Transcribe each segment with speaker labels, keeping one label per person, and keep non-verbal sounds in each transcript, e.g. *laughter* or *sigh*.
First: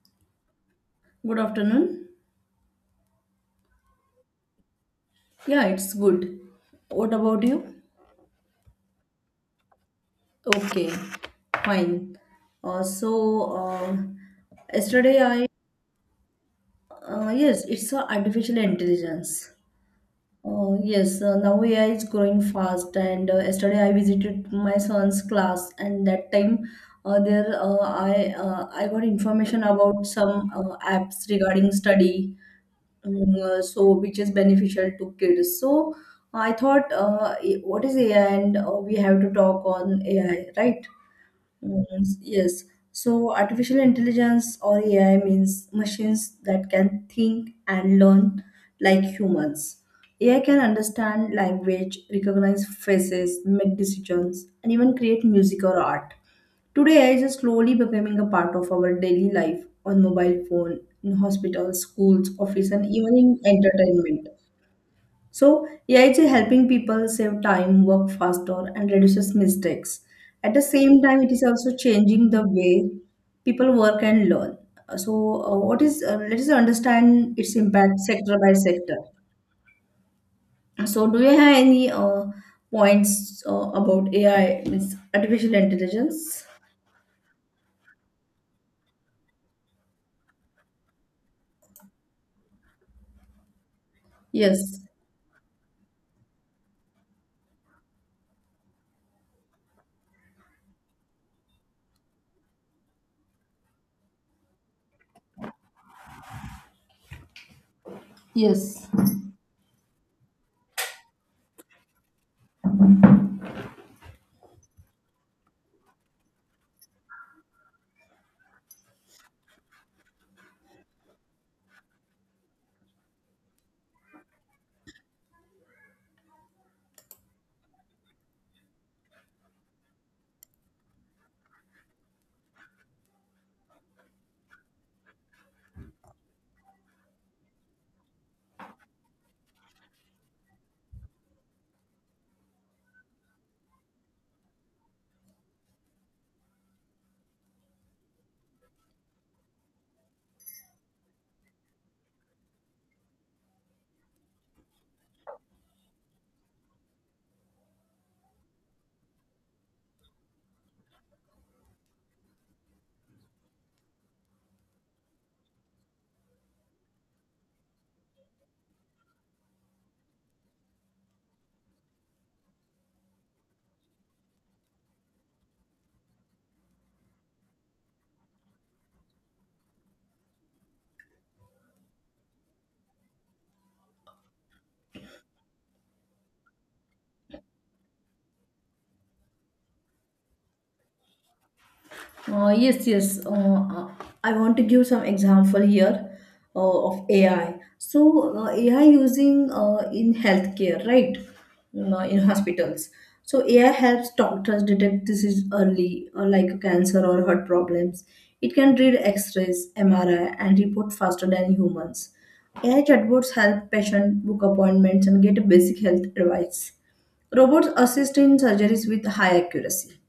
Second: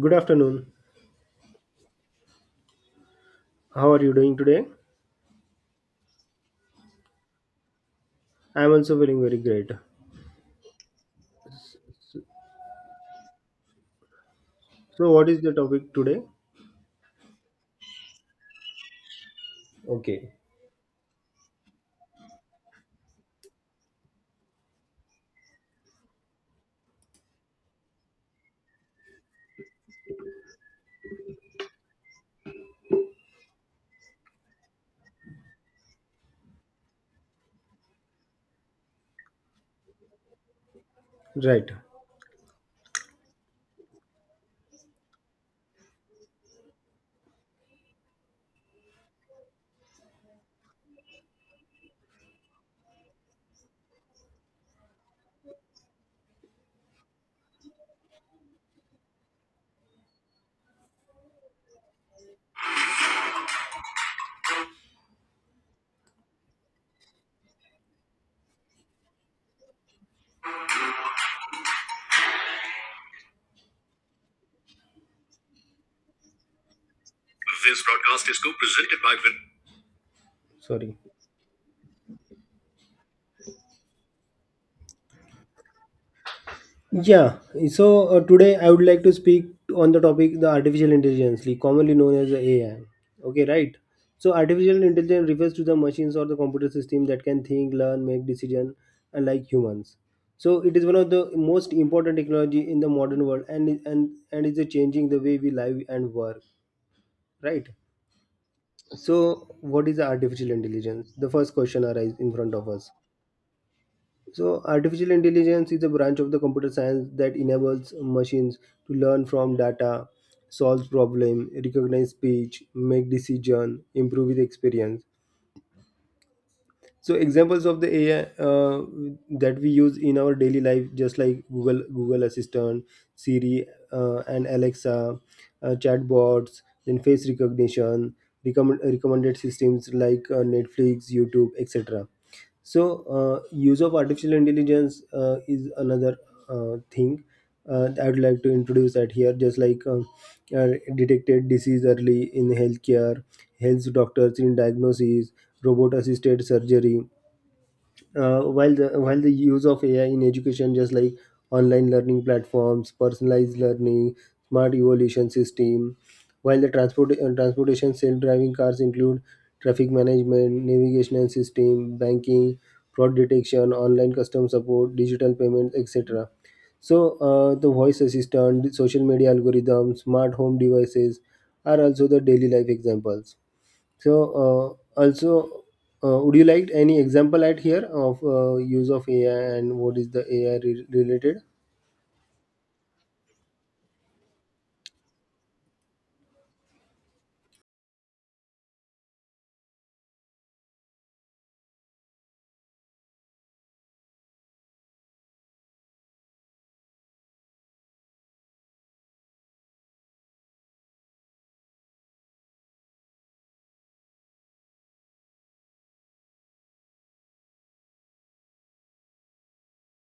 Speaker 1: Good afternoon.
Speaker 2: Good afternoon.
Speaker 1: How are you doing today?
Speaker 2: Yeah, it's good. What about you?
Speaker 1: I am also feeling very great.
Speaker 2: Okay, fine. Uh, so, uh,
Speaker 1: So,
Speaker 2: yesterday
Speaker 1: what is
Speaker 2: I,
Speaker 1: the topic today?
Speaker 2: yes, it's artificial intelligence.
Speaker 1: Okay.
Speaker 2: Yes, now AI is growing fast, and yesterday I visited my son's class, and that time, there I got information about some apps regarding study. So which is beneficial to kids. So I thought, what is AI, and we have to talk on AI, right?
Speaker 1: Right.
Speaker 2: Mm. Yes. So artificial intelligence or AI means machines that can think and learn like humans. AI can understand language, recognize faces, make decisions, and even create music or art. Today, AI is slowly becoming a part of our daily life on mobile phone, in hospitals, schools, office, and even in entertainment. So, AI is helping people save time, work faster, and reduces mistakes. At the same time, it is also changing the way people work and learn. So, what is let us understand its
Speaker 1: This
Speaker 2: impact
Speaker 1: broadcast
Speaker 2: sector
Speaker 1: is
Speaker 2: by sector.
Speaker 1: co-presented by Vin. Sorry.
Speaker 2: So, do you have any points about AI, means artificial intelligence?
Speaker 1: Yeah. So today I would like to speak on the topic the artificial intelligence, like commonly known as the AI. Okay, right. So
Speaker 2: Yes.
Speaker 1: artificial intelligence refers to the machines or the computer system that can think, learn, make decision, unlike humans. So it is one of the most important technology in the modern world, and is changing the way we live and work. Right.
Speaker 2: Yes.
Speaker 1: So what is artificial intelligence? The first question arises in front of us. So artificial intelligence is a branch of the computer science that enables machines to learn from data, solve problem, recognize speech, make decision, improve with experience. So examples of the AI uh, that we use in our daily life, just like Google Assistant, Siri, and Alexa, chatbots, then face recognition, recommended systems like Netflix, YouTube, etc. So use of artificial intelligence is another thing. I would like to introduce that here, just like uh, detected disease early in healthcare, health doctors in diagnosis, robot assisted surgery. While the use of AI in education, just like online learning platforms, personalized learning, smart evolution system. While the transportation, self-driving cars include traffic management, navigation system, banking, fraud detection, online customer support, digital payments, etc. So the voice assistant, the social media algorithms, smart home devices are also the daily life examples. So also, would you like any example at here of use of AI, and what is the AI related?
Speaker 2: Yes, yes. Uh, I want to give some example here uh, of AI. So AI using in healthcare, right? In hospitals. So AI helps doctors detect disease early, like cancer or heart problems. It can read X-rays, MRI, and report faster than humans. AI chatbots help patients book appointments and get basic health advice. Robots assist in surgeries with high accuracy.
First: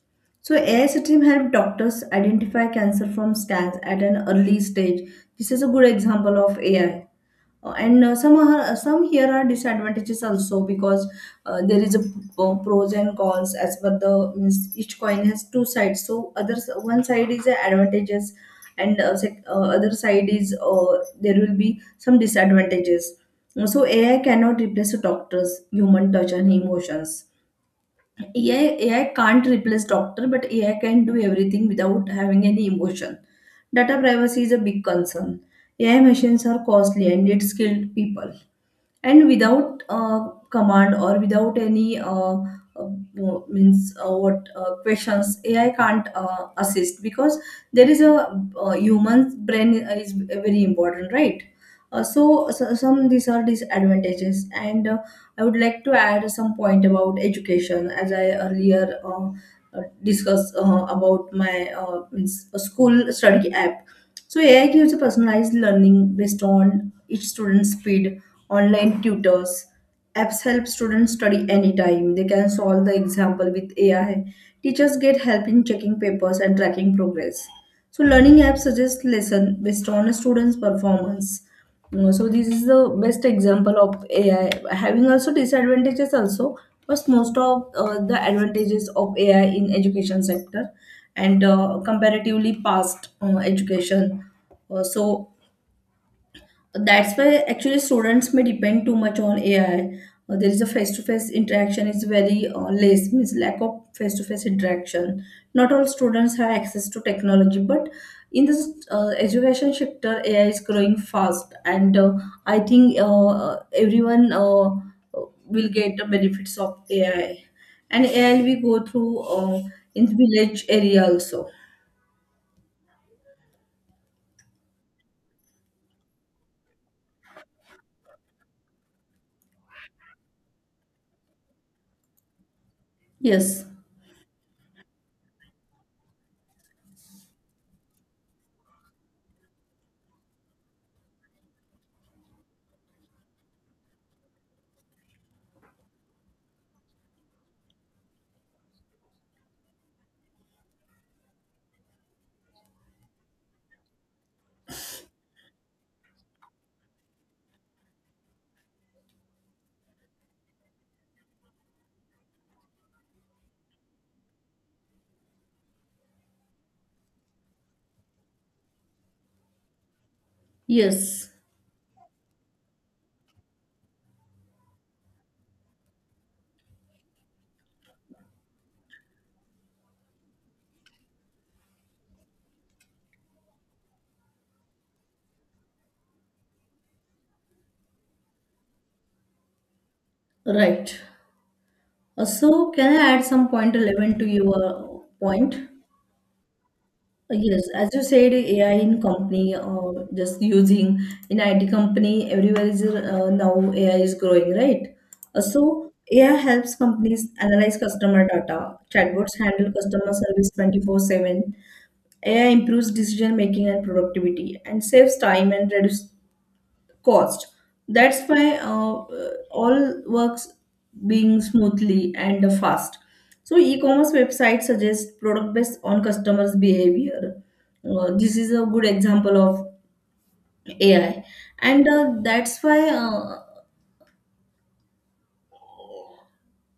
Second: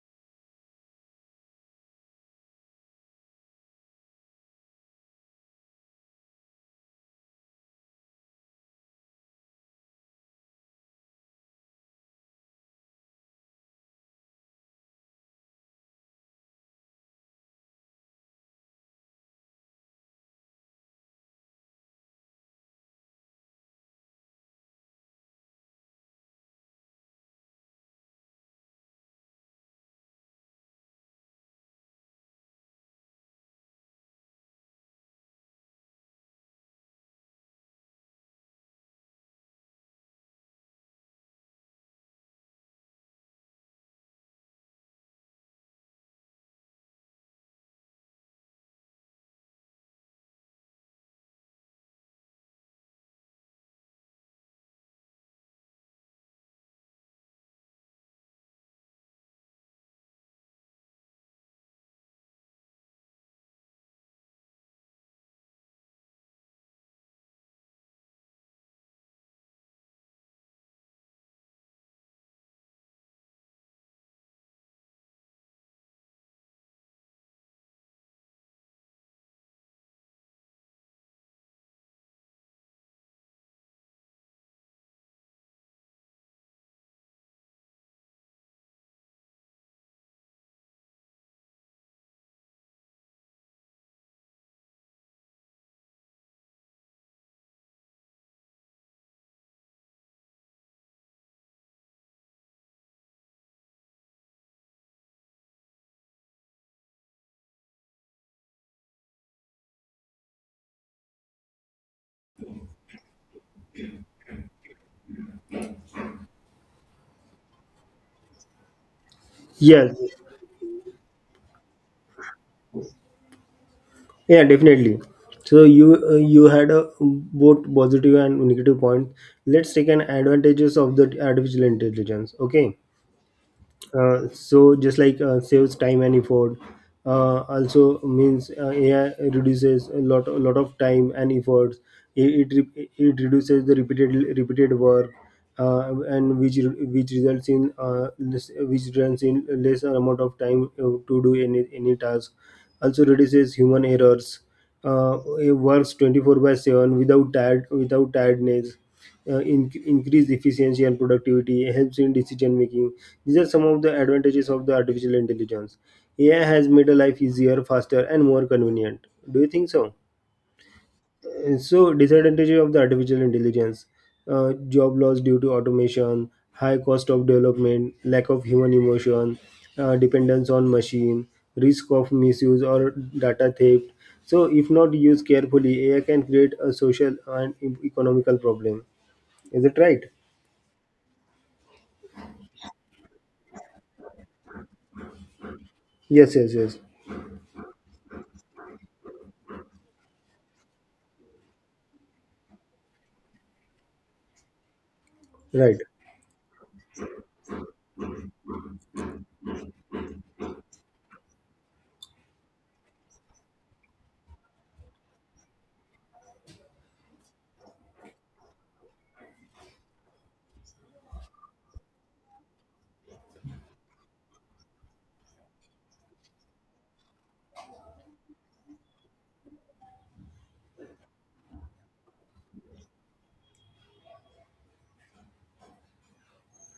Speaker 2: So AI system help doctors identify cancer from scans at an early stage. This is a good example of AI. And some here are disadvantages also, because there is pros and cons, as per the means each coin has two sides. So others one side is the advantages, and other side is, there will be some disadvantages. So AI cannot replace a doctor's human touch and emotions. AI can't replace doctor, but AI can do everything without having any emotion. Data privacy is a big concern. AI machines are costly and need skilled people, and without command, or without any uh, means what questions AI can't assist, because there is a human's brain is very important, right. So some these are disadvantages, and I would like to add some point about education, as I earlier discussed about my means, school study app. So AI gives a personalized learning based on each student's speed. Online tutors, apps help students study anytime. They can solve the example with AI. Teachers get help in checking papers and tracking progress. So learning apps suggest lesson based on a student's performance. So this is the best example of AI having also disadvantages also, but most of the advantages of AI in education sector and comparatively past education. So that's why actually students may depend too much on AI. There is a face-to-face interaction is very less, means lack of face-to-face interaction. Not all students have access to technology, but in this education sector AI is growing fast, and I think everyone uh, will get the benefits of AI. And AI we go through uh,
Speaker 1: Yes.
Speaker 2: in village area also.
Speaker 1: Yeah, definitely. So you had a both positive and negative point. Let's take an advantages of the artificial intelligence. Okay.
Speaker 2: Yes,
Speaker 1: So just like saves time and effort, also means AI reduces a lot of time and efforts. It reduces the repeated work, and which results in which results in lesser amount of time to do any task. Also reduces human errors. It works 24 by 7 without tiredness, increase efficiency and productivity, helps in decision making. These are some of the advantages of the artificial intelligence. AI has made a life easier, faster, and more convenient. Do you think so?
Speaker 2: yes,
Speaker 1: So, disadvantages of the artificial intelligence: job loss due to automation, high cost of development, lack of human emotion, dependence on machine, risk of misuse or data theft. So, if not used carefully, AI can create a social and economical problem. Is it right?
Speaker 2: right. Can I add some point relevant to your point?
Speaker 1: Yes, yes, yes.
Speaker 2: Yes, as you said, AI in company, just using in IT company, everywhere is. Now AI is growing, right?
Speaker 1: Right.
Speaker 2: AI helps companies analyze customer data. Chatbots handle customer service 24/7. AI improves decision making and productivity, and saves time and reduces cost. That's why all works being smoothly and fast. So e-commerce websites suggest product based on customers' behavior. This is a good example of AI, and that's why.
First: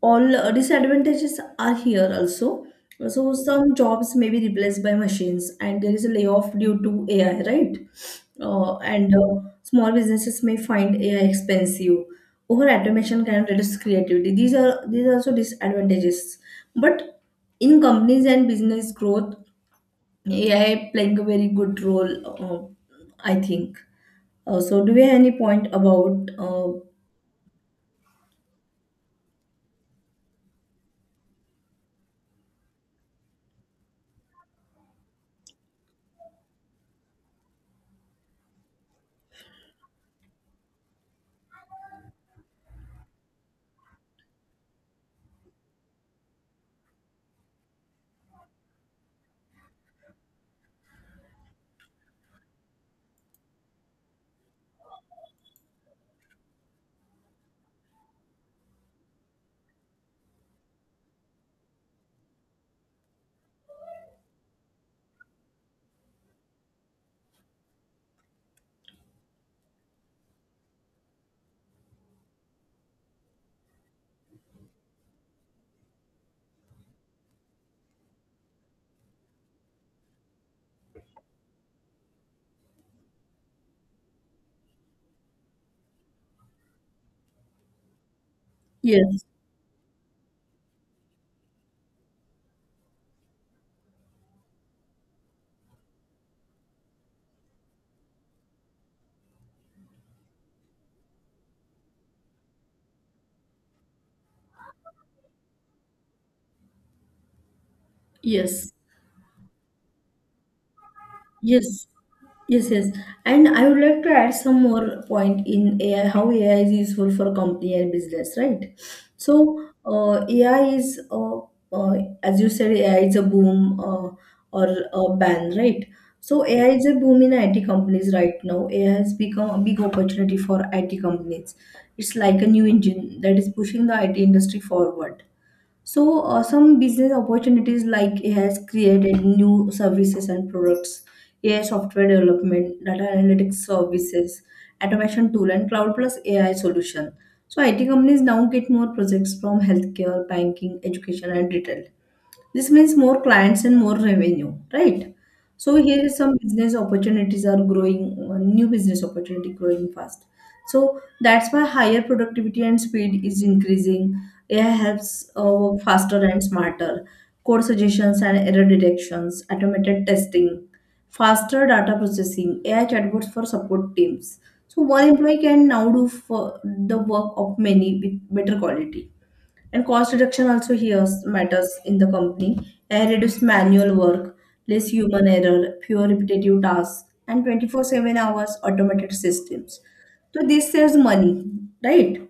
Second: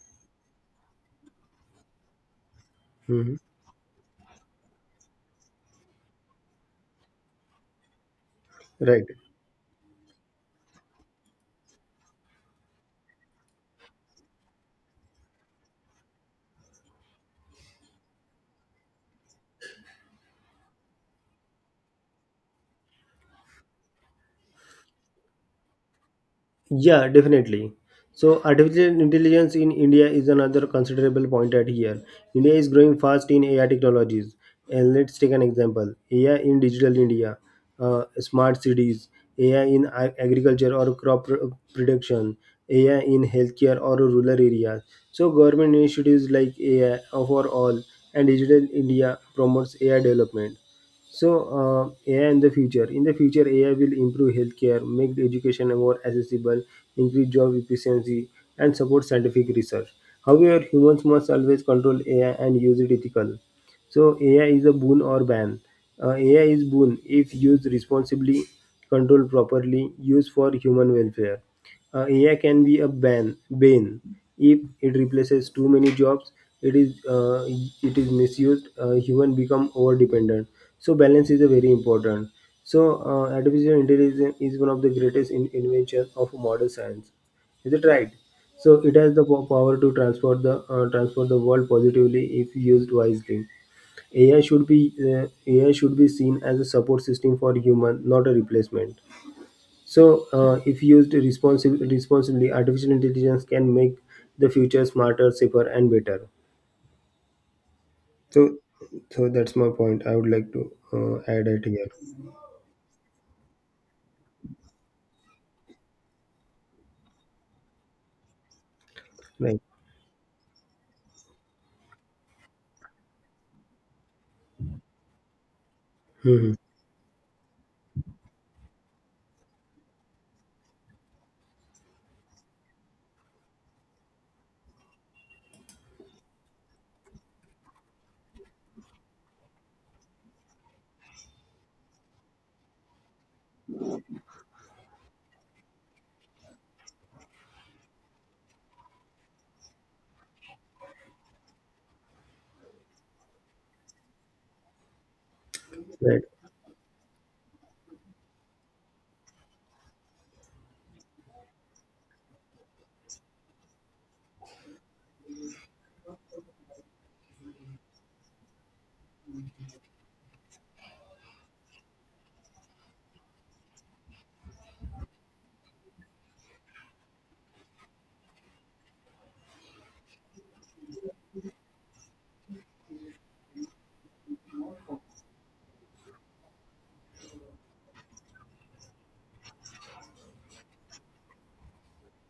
Speaker 2: All disadvantages are here also. So
Speaker 1: Mhm.
Speaker 2: some jobs may be replaced by machines, and there is a layoff due to AI, right?
Speaker 1: Right.
Speaker 2: And small businesses may find AI expensive. Over automation can reduce creativity. These are also disadvantages. But in companies and business growth, AI playing a very good role, I think. So do we have any point about?
Speaker 1: Yeah, definitely. So, artificial intelligence in India is another considerable point at here. India is growing fast in AI technologies. And let's take an example: AI in digital India, smart cities, AI in agriculture or crop production, AI in healthcare or rural areas. So, government initiatives like AI for all and Digital India promotes AI development. So, AI in the future. In the future, AI will improve healthcare, make education more accessible, increase job efficiency, and support scientific research. However, humans must always control AI and use it ethically. So, AI is a boon or ban. AI is boon if used responsibly, controlled properly, used for human welfare. AI can be a bane if it replaces too many jobs. It is uh, it is misused. Human become over dependent. So balance is a very important. So artificial intelligence is one of the greatest invention of modern science. Is it right? So it has the
Speaker 2: Yes,
Speaker 1: power to transport the world positively if used wisely. AI should be uh, AI should be seen as a support system for human, not a replacement. So, if used responsibly, artificial intelligence can make the future smarter, safer, and better. So,
Speaker 2: yes.
Speaker 1: so that's my point. I would like to add it here.
Speaker 2: Yes, yes, yes. And I would like to add some more point in AI, how AI is useful for company and business, right?
Speaker 1: Right.
Speaker 2: So, uh, AI is, uh, uh, as you said, AI is a boom or a ban, right? So,
Speaker 1: Hmm.
Speaker 2: AI is a boom in IT companies right now. AI has become a big opportunity for IT companies. It's like a new engine that is pushing the IT industry forward. So, some business opportunities, like it has created new services and products, AI software development, data analytics services, automation tool, and cloud plus AI solution. So, IT companies now get more projects from healthcare, banking, education, and retail. This means more clients and more revenue, right? So here is
Speaker 1: Right.
Speaker 2: some business opportunities are growing, new business opportunity growing fast. So that's why higher productivity and speed is increasing. AI helps work faster and smarter. Code suggestions and error detections, automated testing, faster data processing, AI chatbots for support teams. So one employee can now do for the work of many with better quality. And cost reduction also here matters in the company. AI reduces manual work, less human error, fewer repetitive tasks, and 24/7 hours automated systems. So this saves money, right?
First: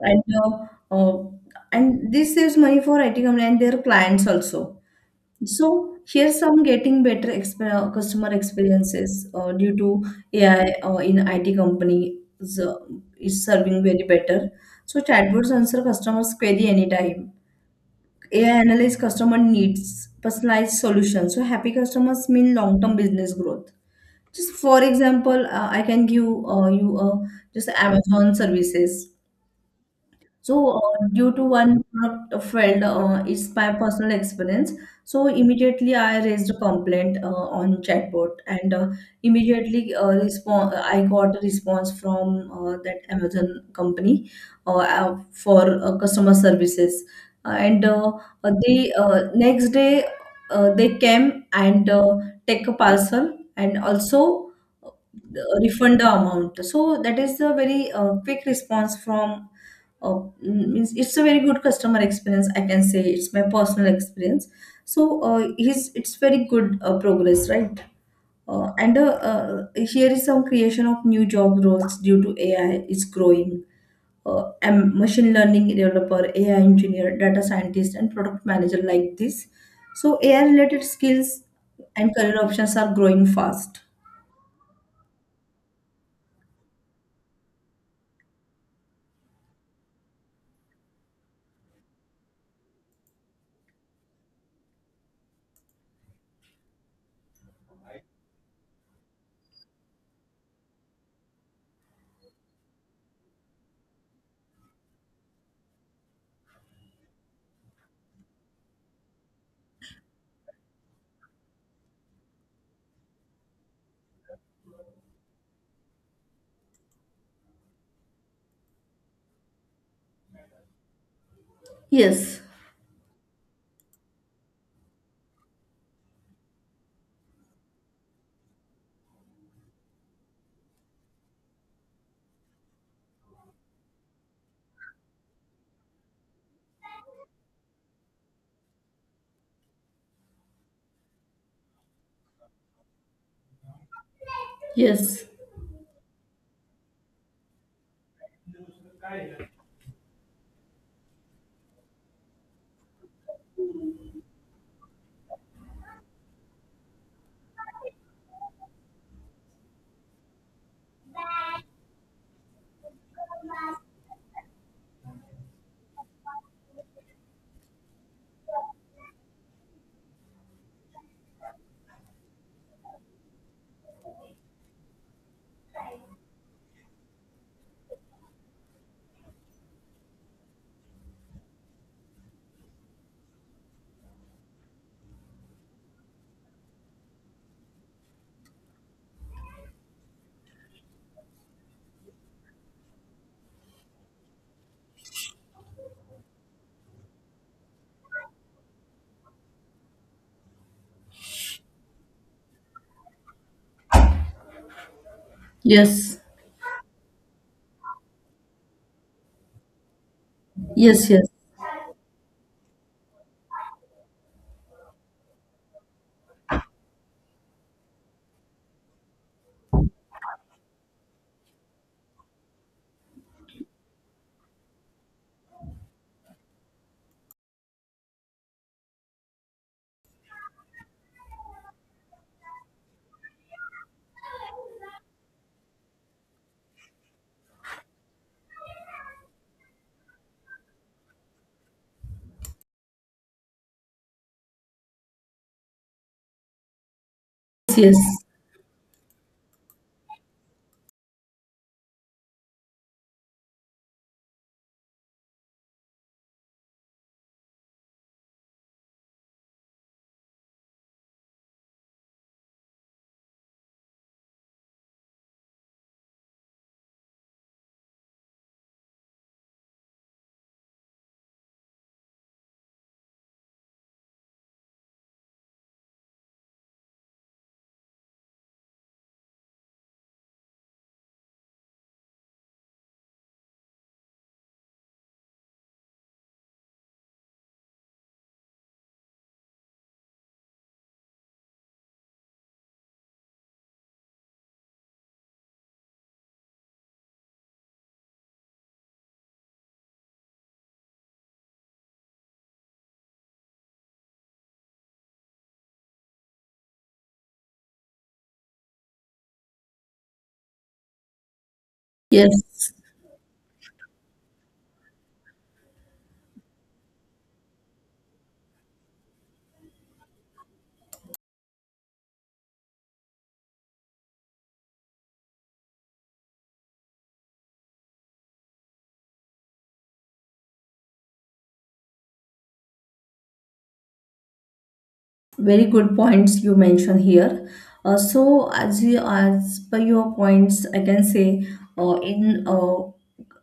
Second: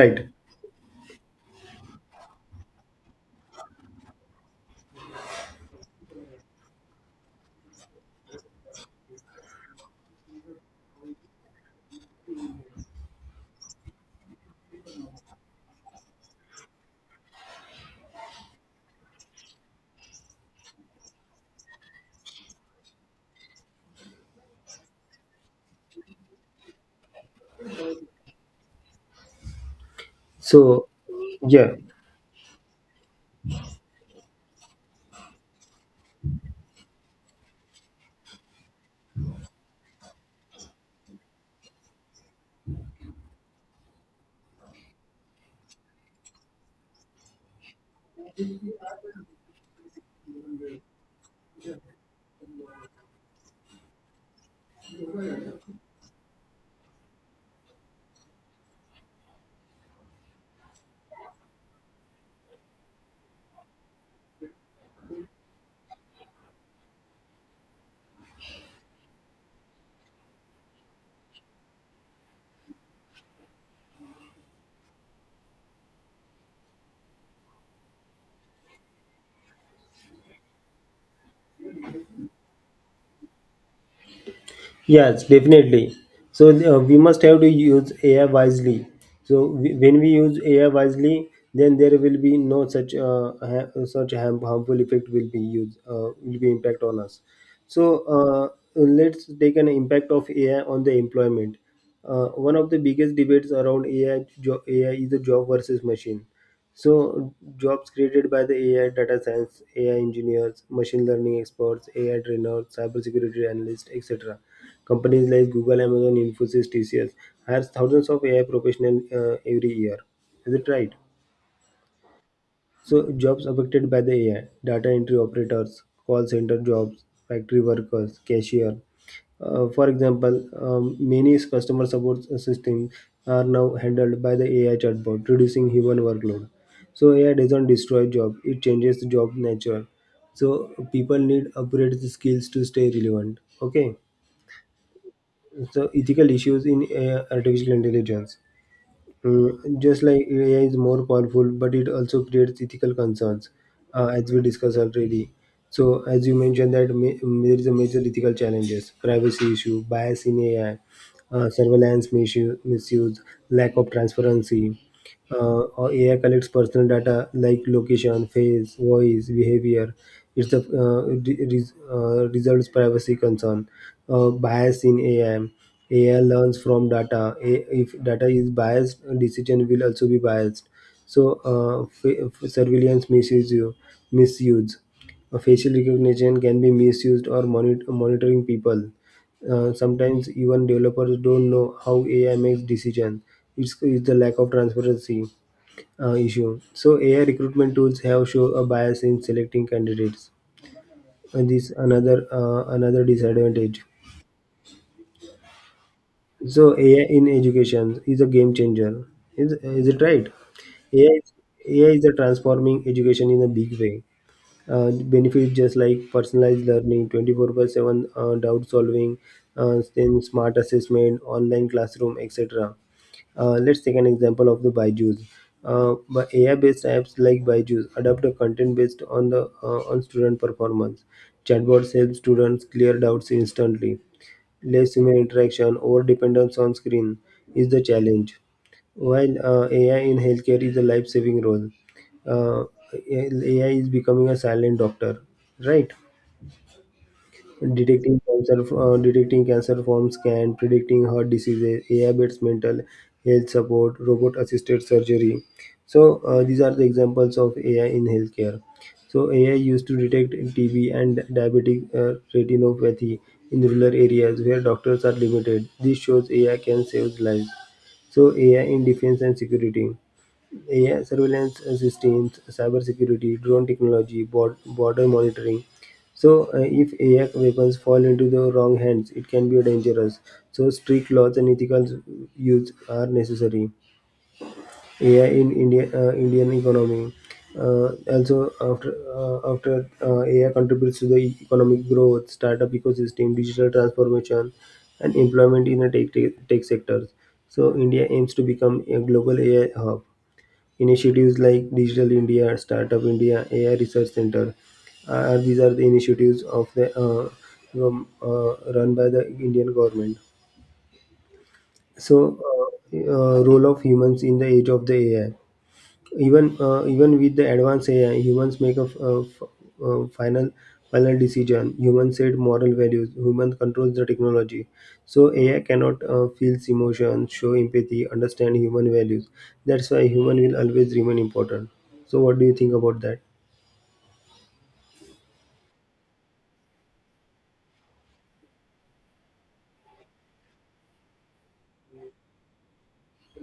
Speaker 2: And uh, uh, and this saves money for IT company and their clients also. So here's some getting better customer experiences due to AI in IT company is serving very better. So chatbots answer customers' query anytime. AI analyze customer needs, personalized solutions. So happy customers mean long-term business growth. Just for example, I can give you just Amazon services.
Speaker 1: So,
Speaker 2: Due to
Speaker 1: yeah.
Speaker 2: one product failed, it's my personal experience. So, immediately I raised a complaint on chatbot, and immediately, response I got a response from that Amazon company for customer services, and they next day they came and take a parcel and also uh, refund the amount. So that is a very quick response from, means it's a very good customer experience, I can say. It's my personal experience. His it's very good progress, right. And Here is some creation of new job roles due to AI is growing. And machine learning developer, AI engineer, data scientist, and product manager, like this. So AI related skills and career options are growing fast.
Speaker 1: Yes, definitely. So we must have to use AI wisely. So when we use AI wisely, then there will be no such harmful effect will be impact on us. So let's take an impact of AI on the employment. One of the biggest debates around AI is the job versus machine. So jobs created by the AI, data science, AI engineers, machine learning experts, AI trainers, cybersecurity analysts, etc. Companies like Google, Amazon, Infosys, TCS hires thousands of AI professionals every year. Is it right?
Speaker 2: Yes,
Speaker 1: So jobs affected by the AI, data entry operators, call center jobs, factory workers, cashier. For example, many customer support systems are now handled by the AI chatbot, reducing human workload. So AI doesn't destroy job; it changes the job nature. So people need upgrade the skills to stay relevant. Okay.
Speaker 2: yes,
Speaker 1: So ethical issues in AI, artificial intelligence. Just like AI is more powerful, but it also creates ethical concerns, as we discussed already. So, as you mentioned, that there is a major ethical challenges: privacy issue, bias in AI, surveillance misuse, lack of transparency. Or AI collects personal data like location, face, voice, behavior. It's the results privacy concern, bias in AI. AI learns from data. If data is biased, decision will also be biased. So, surveillance misuse. A facial recognition can be misused or monitoring people. Sometimes even developers don't know how AI makes decisions. It's the lack of transparency issue. So AI recruitment tools have shown a bias in selecting candidates. And this another another disadvantage.
Speaker 2: yes,
Speaker 1: So AI in education is a game changer. Is it right?
Speaker 2: yes,
Speaker 1: AI
Speaker 2: yes,
Speaker 1: is, AI is a transforming education in a big way, benefits just like personalized learning, 24 by 7 doubt solving, then smart assessment, online classroom, etc. Let's take an example of the Byju's. But AI-based apps like Byju's adapt a content based on student performance. Chatbots help students clear doubts instantly. Less human interaction, over dependence on screen is the challenge. While AI in healthcare is a life-saving role, uh, AI is becoming a silent doctor, right?
Speaker 2: yes,
Speaker 1: Detecting cancer forms can, predicting heart diseases, AI-based mental health support, robot-assisted surgery. So these are the examples of AI in healthcare. So AI used to detect TB and diabetic retinopathy in rural areas where doctors are limited. This shows AI can save lives. So AI in defense and security. AI surveillance systems, cybersecurity, drone technology, border monitoring. So, if AI weapons fall into the wrong hands, it can be dangerous. So, strict laws and ethical use are necessary. AI in India, Indian economy. Uh, Also, after after AI contributes to the economic growth, startup ecosystem, digital transformation, and employment in the tech sectors. So, India aims to become a global AI hub. Initiatives like Digital India, Startup India, AI Research Center, are these are the initiatives of the run by the Indian government. So,
Speaker 2: yes.
Speaker 1: role of humans in the age of the AI. Even with the advanced AI, humans make a final decision. Humans set moral values. Human controls the technology. So AI cannot feel emotions, show empathy, understand human values. That's why human will always remain important. So what do you think about that?
Speaker 2: Very good points you mentioned here. As per your points, I can say, in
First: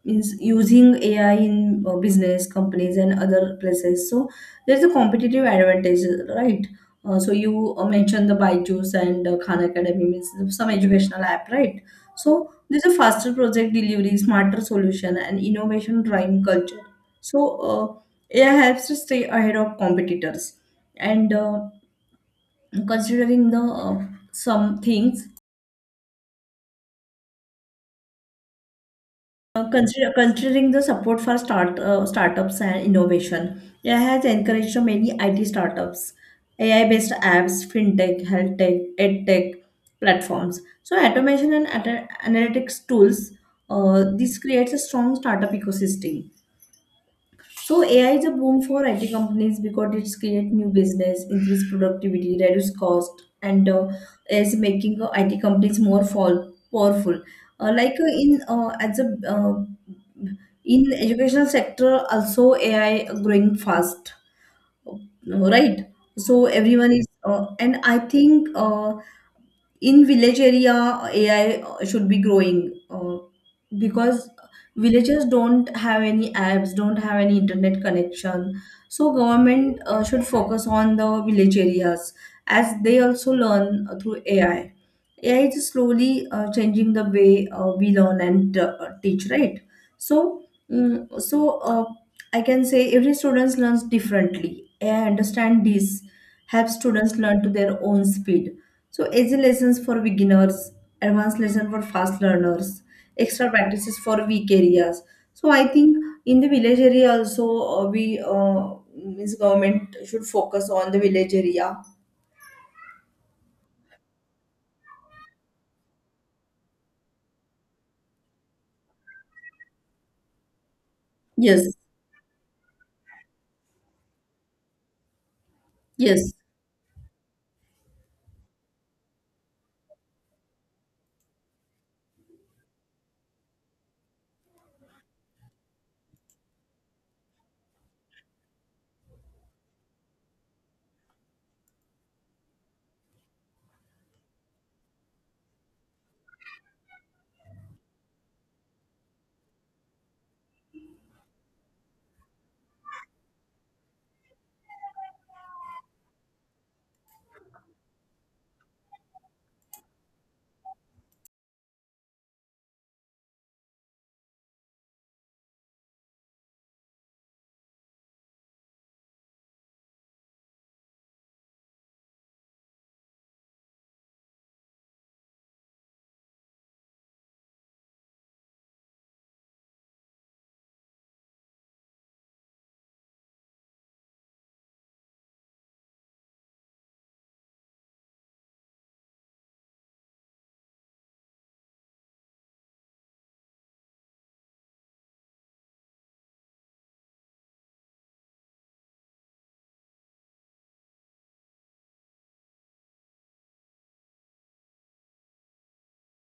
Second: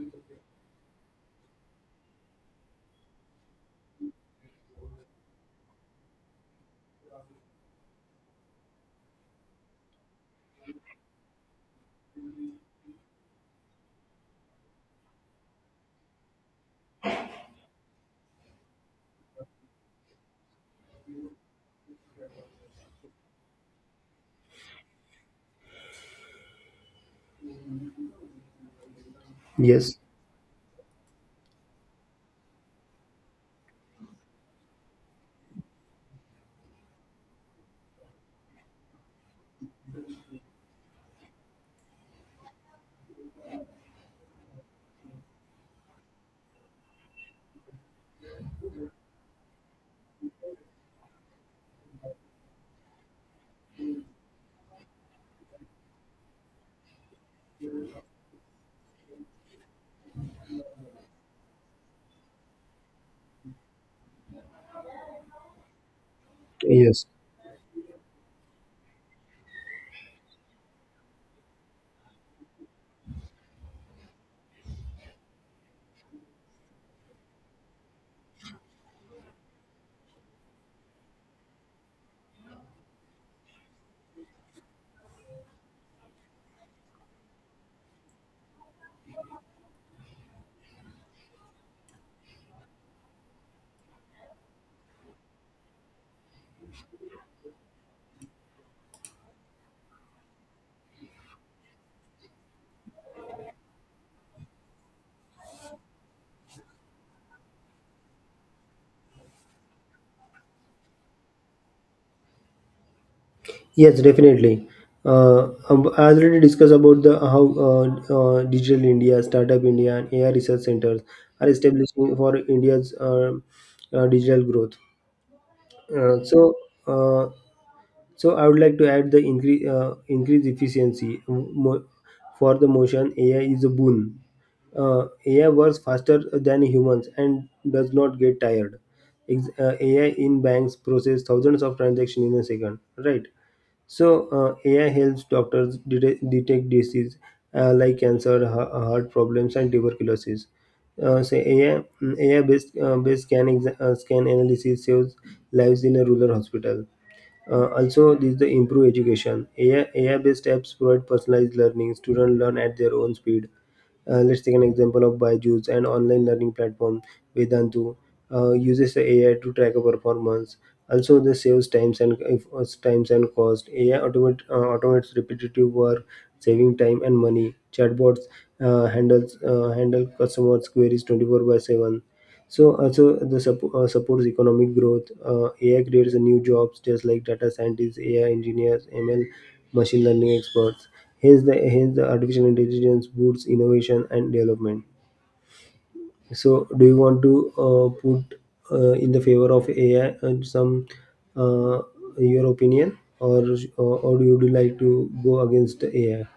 Speaker 2: means using AI in business companies and other places. So there's a competitive advantage, right? So you mentioned the Byju's and Khan Academy, means some educational app, right? So there's a faster project delivery, smarter solution, and innovation driving culture. So AI helps to stay ahead of competitors and. Considering the some things,
Speaker 1: Yes.
Speaker 2: considering the support for startups and innovation, AI has encouraged so many IT startups, AI based apps, fintech, health tech, edtech platforms, so automation and analytics tools. This creates a strong startup ecosystem. So AI is a boom for IT companies because it's create new business, increase productivity, reduce cost, and is making IT companies more powerful. Like in as a uh, in educational sector also AI growing fast, uh, right? So everyone
Speaker 1: Yes.
Speaker 2: is, and I think in village area AI should be growing, because villagers don't have any apps, don't have any internet connection. So government should focus on the village areas as they also learn through AI. AI is slowly changing the way we learn and teach, right. So mm so uh, I can say every student learns differently. I understand this helps students learn to their own speed. So easy lessons for beginners, advanced lesson for fast learners, extra practices for weak areas. So I think in the village area also, we means government should focus on the village area.
Speaker 1: Yes, definitely. I already discussed about the how Digital India, Startup India, and AI research centers are
Speaker 2: Yes,
Speaker 1: establishing for India's digital growth. Uh,
Speaker 2: yes,
Speaker 1: so, uh, so I would like to add the increase efficiency, for the motion. AI is a boon. AI works faster than humans and does not get tired. AI in banks process thousands of transactions in a second, right? So AI helps doctors detect disease like cancer, heart problems, and tuberculosis. So AI, AI based scan analysis saves lives in a rural hospital. Also, this is the improve education. AI based apps provide personalized learning. Students learn at their own speed. Let's take an example of Byju's, an online learning platform. Vedantu uses the AI to track a performance. Also, this saves times and if, times and cost. AI automates repetitive work, saving time and money. Chatbots handle customers' queries 24 by 7. So also the supports economic growth. AI creates a new jobs, just like data scientists, AI engineers, ML, machine learning experts. Hence the artificial intelligence boosts innovation and development. So do you want to put in the favor of AI and some uh, your opinion, or do you like to go against the AI?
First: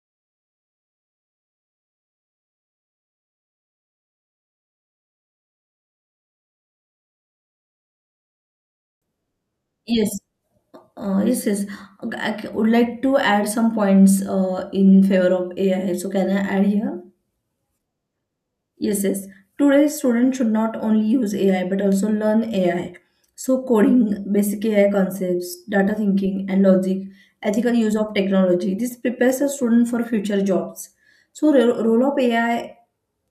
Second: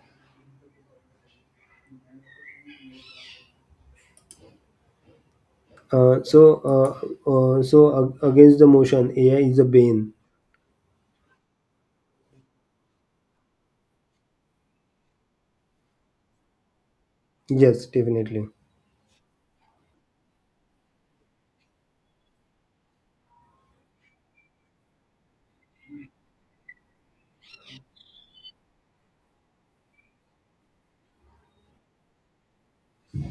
Speaker 1: Uh, so uh, uh, so against the motion, AI is a bane.
Speaker 2: yes. Yes, yes. Okay, would like to add some points in favor of AI. So can I add here?
Speaker 1: Yes, definitely.
Speaker 2: Yes, yes. Today's students should not only use AI but also learn AI. So, coding, basic AI concepts, data thinking and logic, ethical use of technology. This prepares a student for future jobs. So, role of AI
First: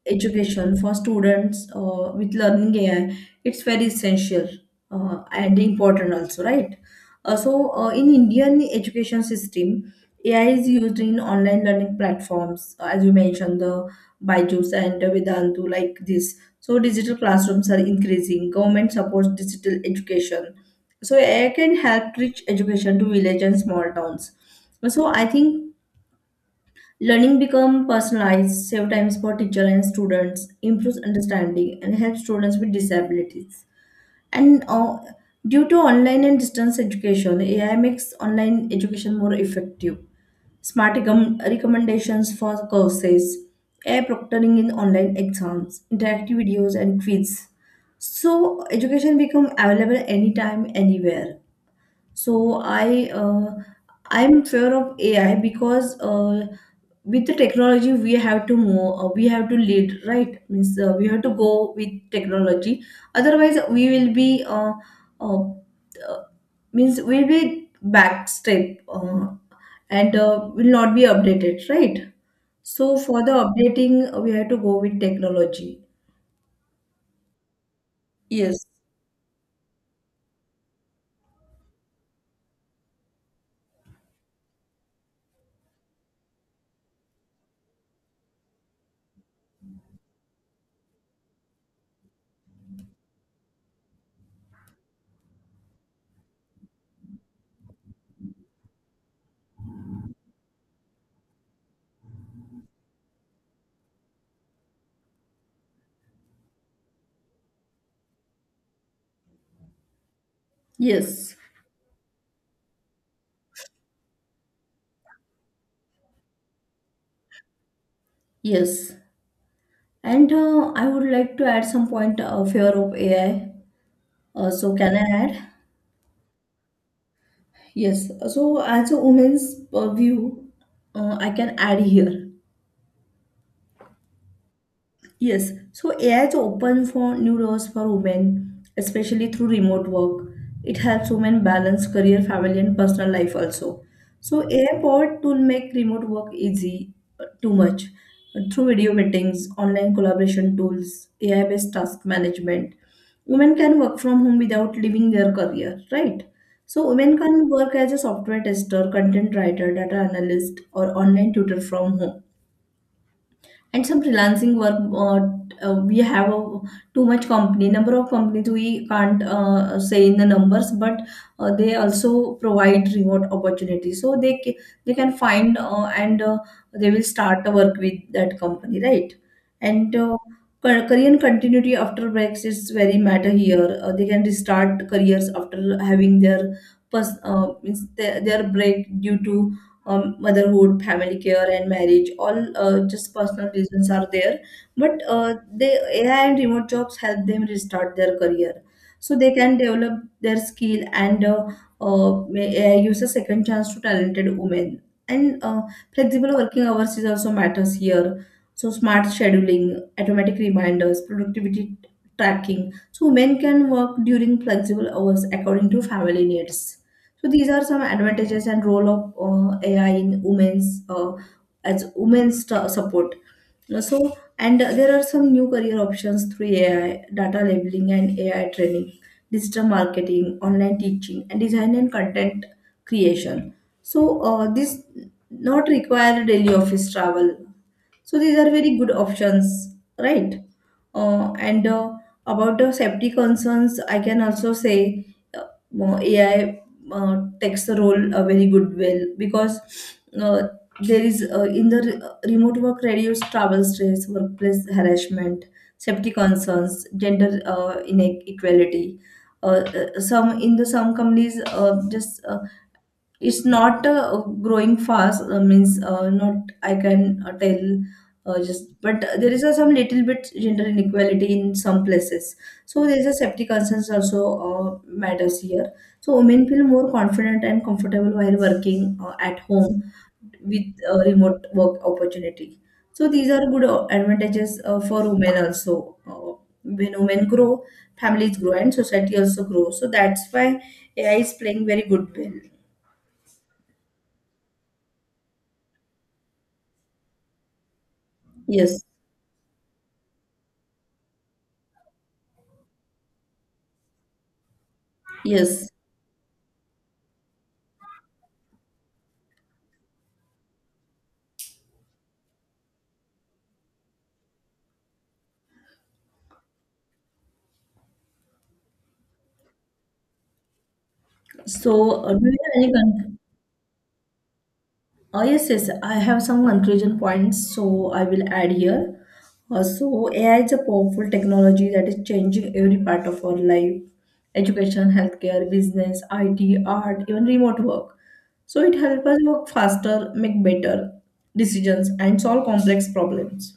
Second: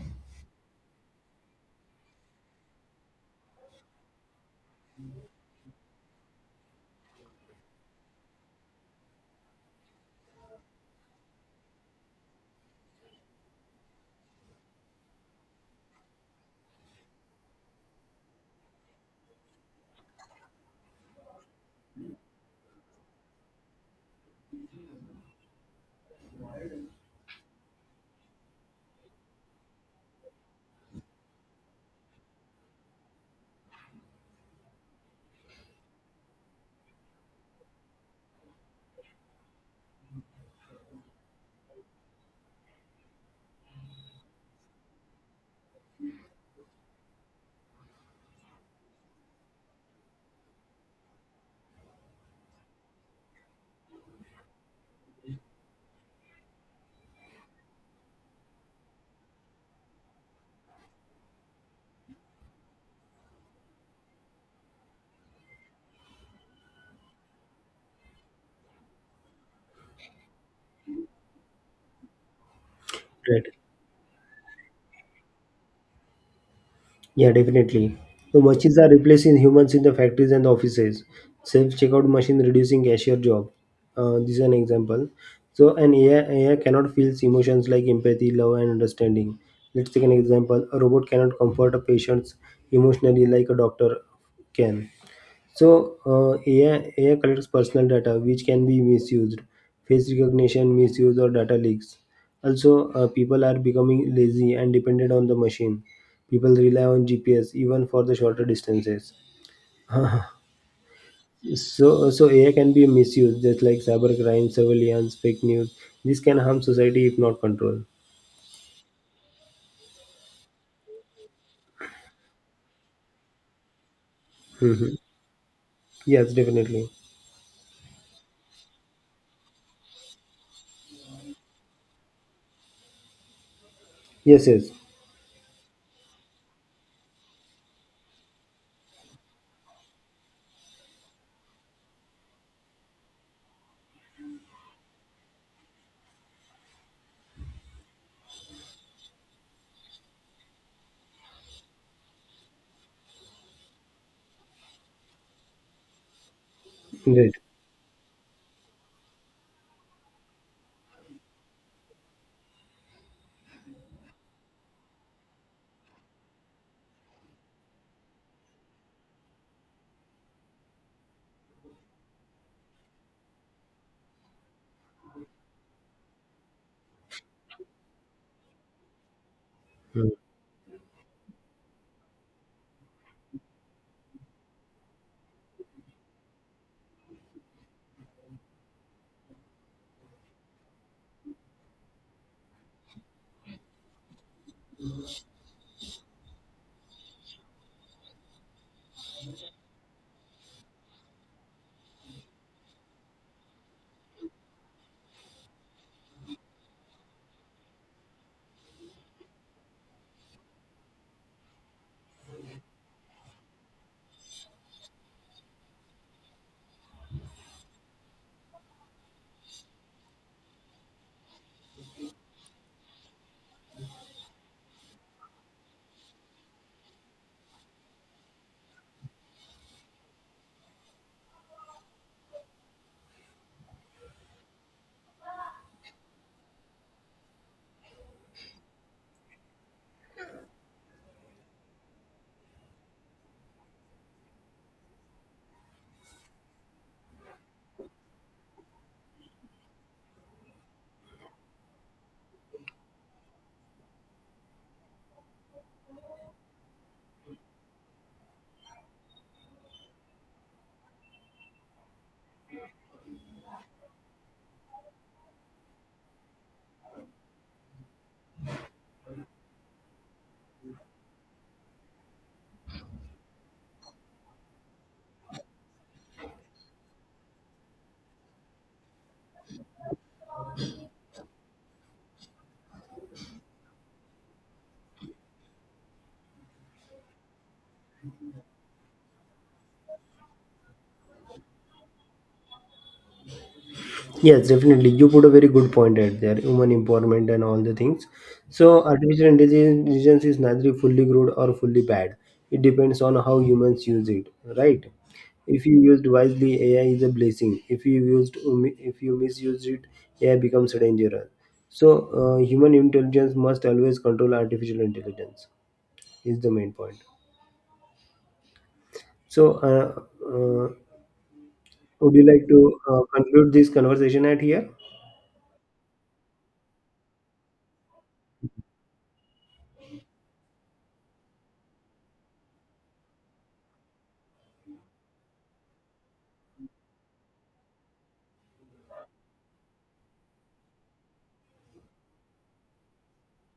Speaker 2: education for students with learning AI, it's very essential and important also, right? In Indian education system, AI is used in online learning platforms, as you mentioned, the Byju's and the Vedantu like this. So digital classrooms are increasing. Government supports digital education. So AI can help reach education to village and small towns. So I think learning become personalized, save times for teacher and students, improves understanding, and helps students with disabilities. And Due to online and distance education, AI makes online education more effective. Smart recommendations for courses, AI proctoring in online exams, interactive videos and quiz. So education become available anytime, anywhere. So I uh, I'm fear of AI because with the technology we have to move, we have to lead, right? Means we have to go with technology. Otherwise, uh, uh, we'll be back step and will not be updated, right? So for the
Speaker 1: Right.
Speaker 2: updating, we have to go with technology.
Speaker 1: Yeah, definitely. The
Speaker 2: Yes.
Speaker 1: machines are replacing humans in the factories and offices. Self-checkout machine reducing cashier job. This is an example. So AI cannot feel emotions like empathy, love, and understanding. Let's take an example. A robot cannot comfort a patient emotionally like a doctor can. So, AI collects personal data which can be misused, face recognition, misuse, or data leaks. Also, people are becoming lazy and dependent on the machine. People rely on GPS even for the shorter distances. *laughs*
Speaker 2: Yes.
Speaker 1: So AI can be misused, just like cybercrime, surveillance, fake news. This can harm society if not controlled.
Speaker 2: Yes. And I would like to add some point fear of AI. So
Speaker 1: Mhm.
Speaker 2: can I add?
Speaker 1: Yes, definitely.
Speaker 2: Yes. So as a woman's view, I can add here.
Speaker 1: Yes, yes,
Speaker 2: Yes, so AI is open for new doors for women, especially through remote work. It helps women balance career, family, and personal life also. So AI powered tool make remote work easy, too much. Through video meetings, online collaboration tools, AI-based task management, women can work from home without leaving their career, right? So women
Speaker 1: indeed.
Speaker 2: can work as a software tester, content writer, data analyst, or online tutor from home and some freelancing work we have a, too much company number of companies we can't say in the numbers, but they also provide remote opportunities, so they can find and they will start a work with that company, right? and Career continuity after breaks is very matter here. They can restart careers after having their their break due to motherhood, family care, and marriage, all just personal reasons are there. But They, AI and remote jobs help them restart their career, so they can develop their skill and uh, AI gives a second chance to talented women. And Flexible working hours is also matters here. So smart scheduling, automatic reminders, productivity tracking. So men can work during flexible hours according to family needs. So these are some advantages and role of AI in women's as support. So and there are some new career options through AI, data labeling and AI training, digital marketing, online teaching, and design and content creation. So this not require daily office travel, so these are very good options, right? And About the safety concerns, I can also say uh, well, AI takes the role a very good well because uh, there is remote work reduced travel stress, workplace harassment, safety concerns, gender inequality. Some in the some companies just it's not growing fast means not I can tell just but there is some little bit gender inequality in some places, so there is a safety concerns also matters here, so women feel more confident and comfortable while working at home with remote work opportunity, so these are good advantages for women also. When women grow, families grow and society also grow, so that's why AI is playing very good role.
Speaker 1: Yes, definitely. You put a very good point out there, human empowerment and all the things. So,
Speaker 2: Yes,
Speaker 1: artificial intelligence is neither fully good or fully bad. It depends on how humans use it, right? If
Speaker 2: yes.
Speaker 1: you used wisely, AI is a blessing. If you misuse it, AI becomes dangerous. So, human intelligence must always control artificial intelligence. Is the main point. So, uh,
Speaker 2: So,
Speaker 1: would you
Speaker 2: do you
Speaker 1: like to
Speaker 2: have any
Speaker 1: conclude this conversation at here?
Speaker 2: yes, yes, I have some conclusion points, so I will add here. AI is a powerful technology that is changing every part of our life, education, healthcare, business, IT, art, even remote work. So, it helps us work faster, make better decisions, and solve complex problems.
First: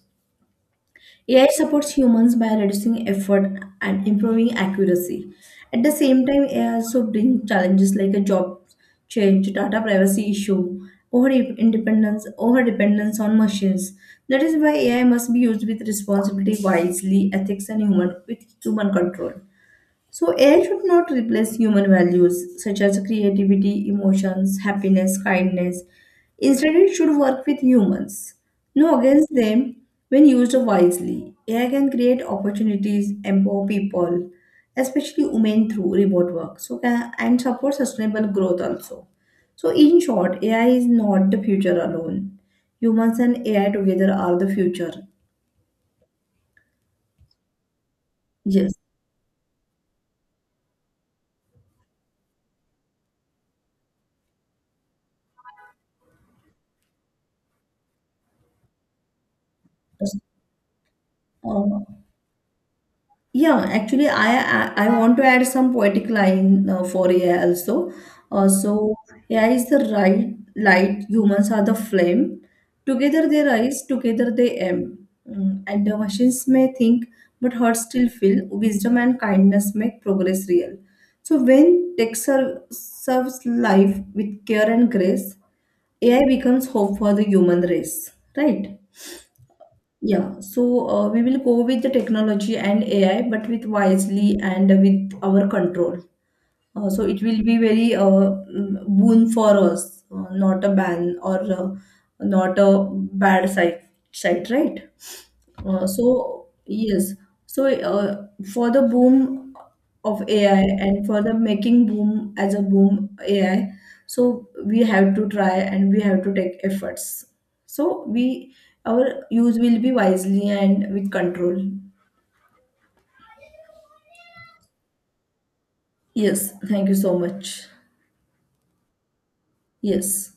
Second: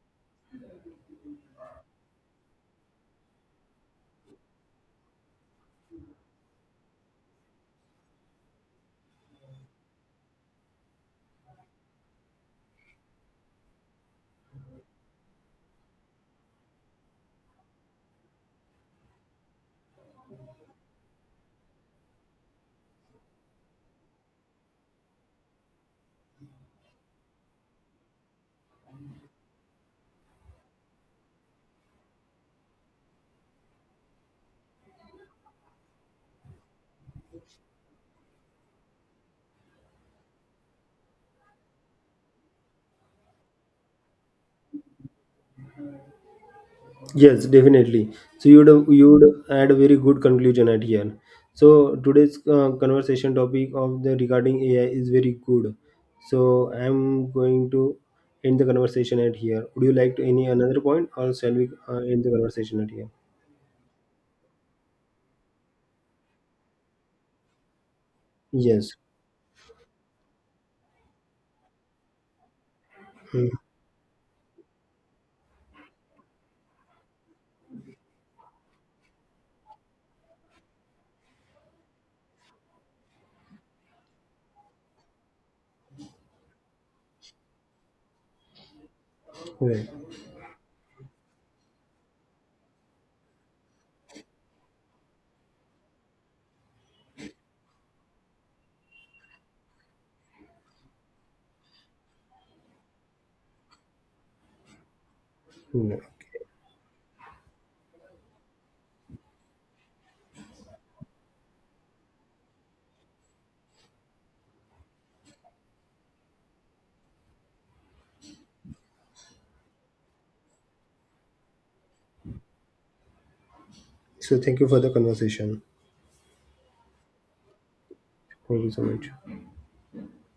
Speaker 2: AI supports humans by reducing effort and improving accuracy. At the same time, AI also brings challenges like a job change, data privacy issue, over independence, over dependence on machines. That is why AI must be used with responsibility, wisely, ethics, and human with human control. So, AI should not replace human values such as creativity, emotions, happiness, kindness. Instead, it should work with humans, no against them. When used wisely, AI can create opportunities, empower people, especially women through remote work, so can, and support sustainable growth also. So, in short, AI is not the future alone. Humans and AI together are the future.
Speaker 1: Yes, definitely. So you'd
Speaker 2: Yes.
Speaker 1: you'd add a very good conclusion at here. So today's conversation topic of the regarding AI is very good. So I'm going to end the conversation at here. Would you like to any another point, or shall we
Speaker 2: Uh,
Speaker 1: end the conversation at here?
Speaker 2: Yeah, actually, I want to add some poetic line for AI also. Uh,
Speaker 1: Yes.
Speaker 2: so AI is the right light, humans are the flame. Together they rise, together they aim. Mm, and the machines may think, but hearts still feel. Wisdom and kindness make progress real. So when tech serves life with care and grace, AI becomes hope for the human race, right?
Speaker 1: Right.
Speaker 2: We will go with the technology and AI, but with wisely and with our control. So it will be very boon for us, not a ban or not a bad side, side, right?
Speaker 1: Mm. Okay.
Speaker 2: So yes, so uh, for the boom of AI and for the making boom as a boom AI, so we have to try and we have to take efforts. So we our use will be wisely and with control.
Speaker 1: So thank you for the conversation.
Speaker 2: Yes, thank you so much.
Speaker 1: Thank you so much.
Speaker 2: Yes.